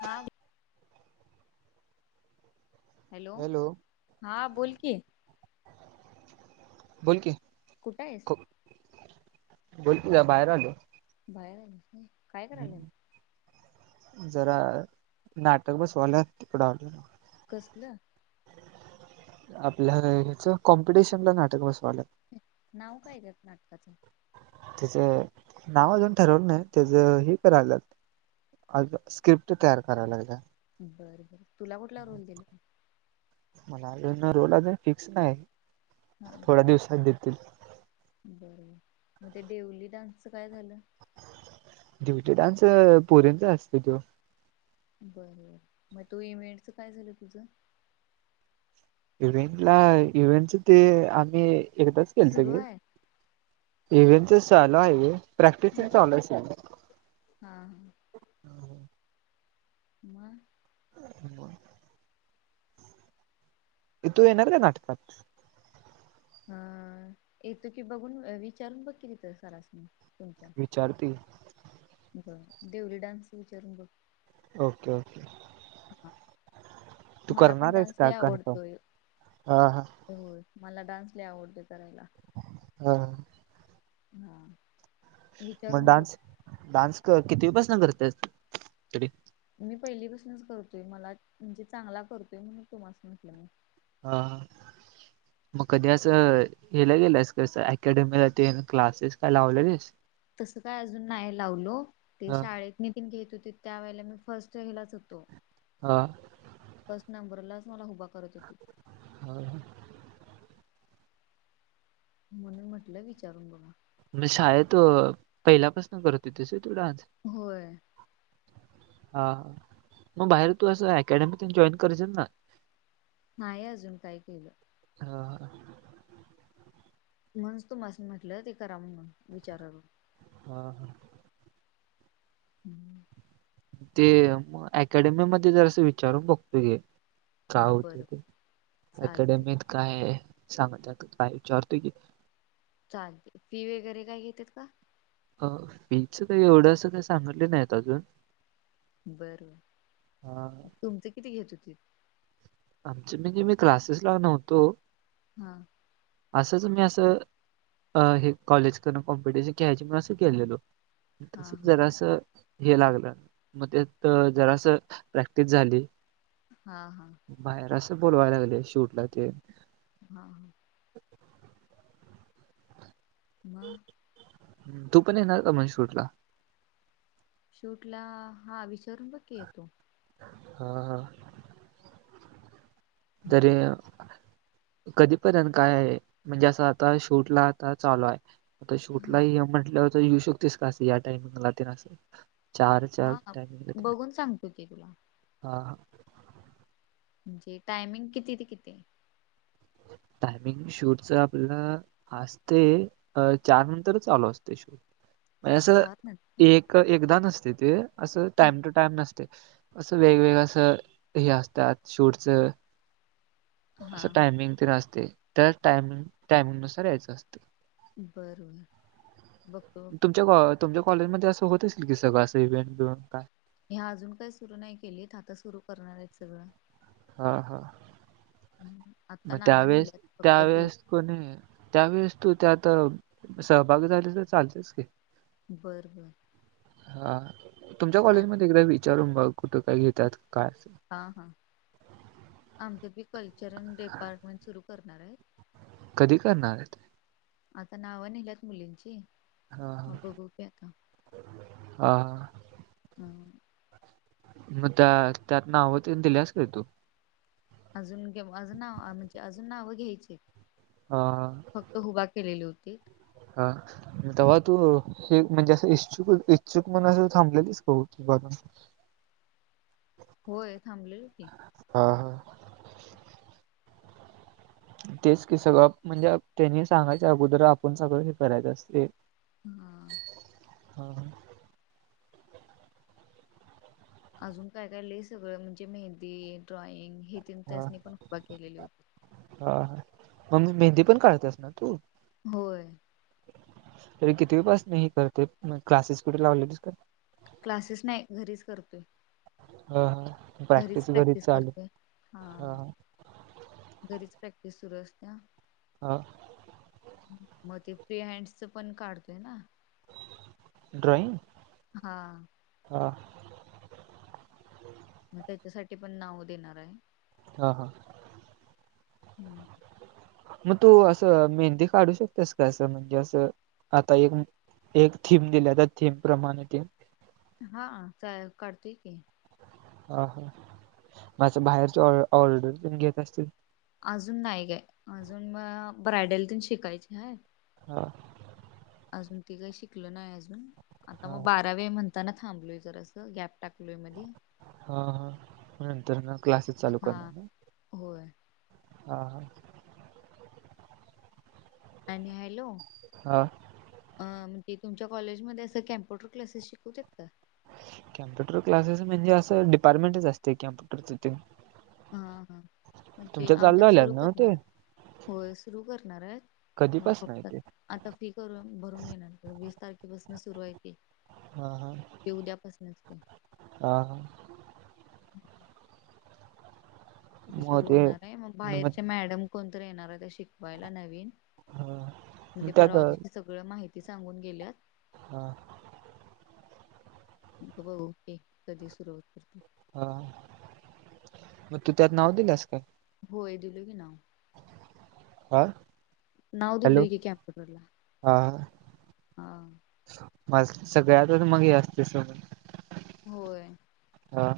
हा हॅलो हां बोल की बोल की कुठं आहेस? बोल की जरा बाहेर आलोय. बाहेर आलाय काय? करायला जरा नाटक बसवालोय तिकड आलोय. कसलं? आपल्या ह्याच कॉम्पिटिशनला नाटक बसवालोय. नाव काय त्यात नाटकाचं? त्याच नाव अजून ठरवलं नाही त्याचं हे करायलत आज स्क्रिप्ट तयार कराया लागल्या बर बरं तुला कुठला रोन दिलाय? मला अजून रोल अजून फिक्स नाय. हा. थोड्या दिवसात देतील. बर म ते डेवली डान्सचं काय झालं? दिवटी डान्स पोरींचा असत त्यो. बर म तू इव्हेटच काय झालं तुझं? इव्हेंट ला इव्हेंटच ते आम्ही एकदाच सुरू केलतं ग आहे इव्हेंटच चालू आहे प्रॅक्टिसच चालूये सध्या हा हा. मग ब [inaudible] ऐ तू येणार का नाटकात? हा अ येतो की बघून विचारून बघ की तिथं सरासनी तुमच्या? विचारते. बर देवली डान्स विचारून बघ. Okay okay. हा तू मला पण करणार आहेस डान्स लय का कन्फर्म आवडतोय. हा हा होय मला डान्स लय आवडते करायला. हा. हा. म विचारून बघ डान्स डान्स क-कितवि पासन करतेस तरी? मी पहिली पासूनच करतोय मला म्हणजे चांगला करतोय म्हणून तुम्हाला म्हटलं मी. हा मग कधी अस हेला गेलंस कस अकॅडमीला ते क्लासेस काय लावलेलेस. तसं काय अजून नाही लावलो ते हा शाळेत नितीन घेत होते त्या वेळेला मी फर्स्ट ह्यालाच होतो. आ. फस्ट नंबर लाच मला उभा करत होती. हो [inaudible] म्हणून म्हटलं विचारून बघ. म्हणजे शाळेत अ पहिल्यापासून करत होतीस तू डान्स? होय हा मग बाहेर तू असं अकॅडमीतून जॉईन करायचस ना. नाही अजून काय केलं. हा. म्हनुनच तुमास्नी म्हटलं ते कराव म्हणून विचाराव. हा. हम्म. ते मग अकॅडमी मध्ये जर असं विचारून बघतो घे. काय हा होते बरं ते चालते अकॅडमीत. काय सांगतात काय विचारतोय की मी. चालतंय फी वगैरे काय घेतात का. अ फी च काही एवढं अस काही सांगले नाही अजून. बर अ, तुमचं किती घेत होतीत. आमचे म्हणजे मी क्लासेस ला नव्हतो. हा, असंच मी असं. अ हे कॉलेज करून कॉम्पिटिशन ख्याळायचे म्हणून असं गेलेलो हा तस हा जरासं. हे लागलं मग त्यात जरास प्रॅक्टिस झाली. हा हा, बाहेर असं बोलवायला लागले शूटला तेन. हा हा, म, तू पण येणार का माझ्या शूट ला. शूट ला हा विचारून बकी येतो. हा हा, हम्म. तरी. कधीपर्यंत काय आहे म्हणजे असं आता शूट ला आता चालू हाय. आता शूटला हा ये म्हंटलंवर तर येऊ शकतेस का असं या टाइमिंगला ते आसं. चार चार हा ट [unintelligible] बघून सांगतो की तुला हा ह म्हणजे टायमिंग किती ते किती हाय. टायमिंग शूटच आपलं. असते अ चार नंतरच चालू असते शूट. असं चार नंतर एक एकदा नसते ते असं हा टाइम टू टाइम नसते. त असं वेगवेगळ अस हे असतात शूटच. हा असं हा टायमिंग तेन असते त्या टायमिंग टायमिंग नुसार यायचं असतं. बर बर बघतो. बघतो. तुमच्या कॉ तुमच्या कॉलेजमध्ये असंत असल की सगंळ असं इव्हेंट बिवं काय. ह्या अजून काय सुरू नाही केलीत आता सुरू करणार आहेत सगळं. हा हा, आता मग नाव त्यावेेळेस निघाल्यात फक्त बोल. त्यावेेळेस कोणी त्यावेेळेस तू त्यात आता सहभाग झाले तर चालतेस की. बरं बरं. हा तुमच्या कॉलेजमध्ये एकदा विचारून बघ कुठं काय घेतात काय अस. हा हा, आमच कल्चरल डिपार्टमेंट सुरू करणार आहेत. कधी करणार आहेत. आता नावं निहिल्यात मुलींची. हा मग बघू की आता हा हा हा. मग त्या त्यात नाव होते दिलेस का तू. अजून गे अजून नाव म्हणजे अजून नावं घ्यायची हाईत. हा फक्त हुबा केलेले होते. हा तवा तू हे म्हणजे असं इच्छुक, इच्छुक म्हण अस थांबलेलेच का ह [unintelligible] होय थांबलेलो की. हा हा. तेच की सगळं म्हणजे त्यांनी सांगायच्या अगोदर आपण सगळं हे करायचं असते. हा. हा.. अजून काय, काय ले सगळं म्हणजे मेहंदी, ड्रॉइंग हे तीन तासनी पण खूप केलेली होती. हा हा मग मेहंदी पण काढतेस ना तू? होय. तर कितीवी पासन हे करते मग क्लासेस कुठे लावले तस? क्लासेस नाही घरीच करतोय. हा हा घरीच प्रॅक्टिस चालू करतोय हा. घरीच प्रॅक्टिस सुरू असतेया. हा. मग ते फ्री हँडच पण काढतेय ना. ड्रॉईंग? हा. हा. मग त्याच्यासाठी पण नाव देणार आहे. हा हा. हम्म. मग तू असं मेहंदी काढू शकतेस का असं म्हणजे असं आता एक एक थीम दिल्या त्या थीम प्रमाणे ते. हा चालेल कढतेय की. ह हा म अस बाहेरचे ऑ ऑर्डर पण घेत असतील? अजून नाही काय अजून म ब्रायडल शिकायची आहे. हा. अजून ते काही शिकल नाही अजून आता हा मग बारा व म्हणताना थांबलोय जरा असं गॅप टाकलोय मधी हा हा नंतर ना क्लासेस चालू हा कर. होय हा हा. आणि हॅलो. हा. अ म्हणजे तुमच्या कॉलेजमध्ये असं कॅम्प्युटर क्लासेस शिकवू शकता? कॅम्पुटर क्लासेस म्हणजे असं डिपार्टमेंटच असते कम च [inaudible] हा हा म्हणजे चालू आमच्यात झाल्यात सुरू ना ते करणार होय सुरू करणार आहेत मग कधीपासून आहे फक्तत ते आता फी करून भरून घेणार वीस तारखेपासून सुरू आहे ते. हा हा उद्यापासूनच ते हा हा. मग सुरू ते होणार आहे मग बाहेरचे मॅडम कोणतरी येणार आहे ते शिकवायला नवीन. हा मग म्हणजे त्यात परवा दिवशी सगळ माहिती सांगून गेल्यात. हा... बघु के कधी सुरुवात होते. हा म तू त्यात नाव दिल्यास काय? होय दिलोय की नाव. आ नाव दिलोय की कॅम्प्युटरला हा. माझ सगळ्यातच म हे आसतीस म्हण होय. हा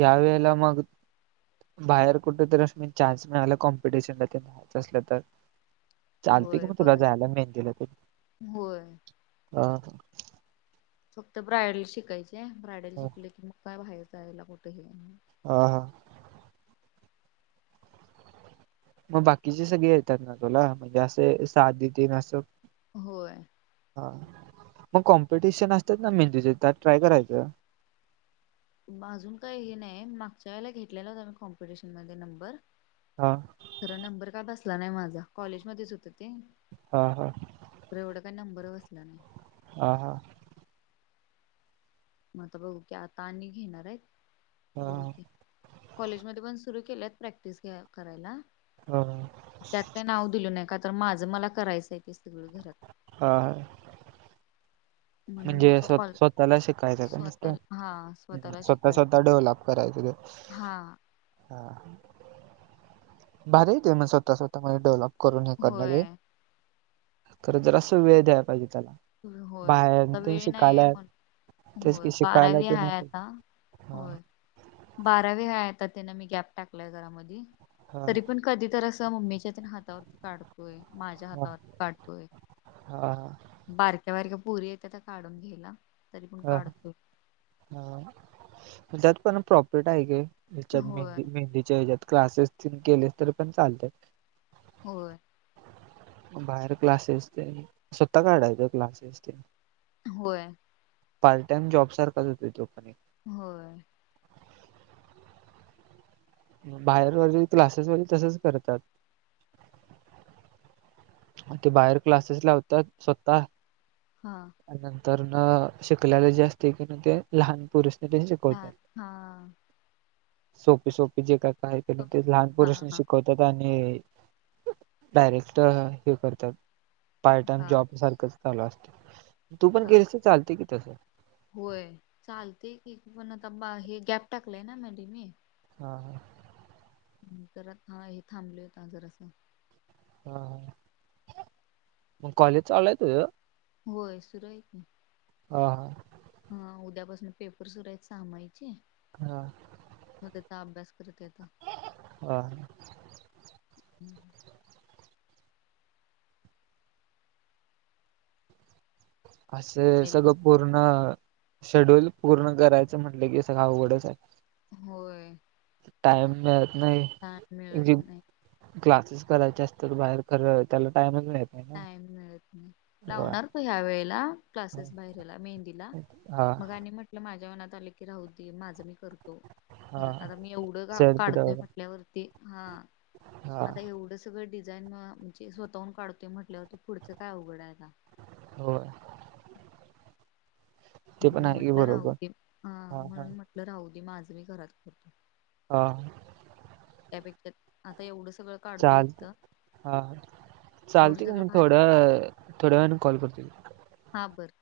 या वेळेला मगं बाहेर कुठ तर आस म चान्स मिळाला कॉम्पिटिशनला तेन जायचं आसलं तर चालतय की होय म तुला बघायच जायला मेहंदीला तेन, होय अ फक्त ब्रायडल शिकायचे आहे ब्रायडल शिकल की म काय बाहेर जायला कुठ हे आ हा म बाकीची सगळी येतात ना तुला म्हणजे आसे साधी तेन आस? होय. हा मग कॉम्पिटिशन आसत्यात ना मेहंदीचे त्यात ट्राय करायचं. म आजून काय हे नाहीये मागच्या वेळेला घेतल्यालो त्यामुळं कॉम्पिटिशन मध्ये नंबर हा. खर नंबर काय बसला नाही माझा कॉलेज मध्येच होत ते. हा हा, खरं एवढं काय नंबर बसला नाही. हा हा, म आता बघू की आता आणि घेणार आहेत बघू हा की कॉलेजमध्ये पण सुरू केल्यात प्रॅक्टिस घ्या करायला हा हा, त्यात काय नाव दिलो नाही का तर माझं मला करायचं आहे ते सगळं घरात. हा. म्हणून मी म्हणजे क कॉल स्वतः स्वतःला शिकायचं का नुसतं स्वतः हा स्वतःला स्वतः शिकायचं स्वतः डेव्हलप करायचं ते हा. भारी आहे की म स्वतः स्वतः मधे डेव्हलप करून हे करण बी होय खरं जरास वेळ दया पाहिजे त्याला. होय. बाहेर आता ते वेळ नाहीये शिकायला म्हण तेच होय की शिकायला बारावी ते नाही हाय आता पाहिजे. हा होय. बारावी हाय आता तेन मी गॅप टाकलाय जरा मधी हा तरी पण कधीतर आसं मम्मीच्या तेन हातावरती काढतोय माझ्या हा हातावर काढतोय. हा बारक्या बारक्या पोरी येत्याता काढून घ्यायला तरी पण हा काढतोय. हा म त्यात पण प्रॉफिट आहे की. हेच्यात होय मेहंदी मेहंदीच्या हेज्यात क्लासेस तेन केले तर पण चालतय. होय. बाहेर क्लासेस तेन स्वतः काढायचं क्लासेस तेन होय. पार्ट टाइम जॉबसारखाच होतोय तो पण एक. होय. बाहेर [unintelligible] क्लासेस मध्ये तसच करतात ते बाहेर क्लासेस लावत्यात स्वतः हा. नंतर न शिकल्याला जे असते की न ते लहान पुरुष हा शिकवतात हा सोपी, सोपी जे का काही तरी लहान हा पोरास हा शिकवतात आणि डायरेक्ट हे करतात पार्ट टाईम हा जॉब सारखं चालू असते. तू पण हा गेलतीस चालते तिथ होय चालते की पण आता बाहे गॅप टाकलंय ना मधे मी. हा ह. करतना हा हे थांबले होत आजर असं. हा हा. मग कॉलेज चाल लयत तुझ? होय सुरळीत आहे. हा हा. हा उद्यापासून पेपर सुर आहेत सहामायचे. हा. मगचा अभ्यास करतेय आता. हा. हम्म. अस हॅलो. सगळं पूर्ण शेड्यूल पूर्ण करायचं म्हटलं की सगळ आवघडच आहे. होय. टाईम मिळत नाही टाइम मिळत नाही क्लासेस करायचे असतात बाहेर तर त्याले टाईमच नाही. ना. टाईम मिळत नाही. लावणार पण ह्या वेळेला क्लासेस बाहेरला मेहंदीला हा मग आणि म्हट माझ्या मनात आले की राहू दे माझं मी करतो हा घरात आता मी एवढं सेल्फ काढतोय डेव्हलप म्हटल्यावरती ते हा हा आता एवढं सगळं डिझाईन म्हणजे स्वतःहून काढतो ते म्हटल्या वरती पुढचं काय अवघड आहे आता. होय. ते पण म्हणून आहे की म्हटलं राहु बरोबर दे ह हा हा म्हणून म्हटलं राहु दे माझ मी घरात करते. हा. त्यापेक्षा आता एवढं सगळं काढतोय चालते इथं हा एवढं चालते का सगळं मी भारी थोड्या, थोड्या वेळने कॉल करतो. हा बर.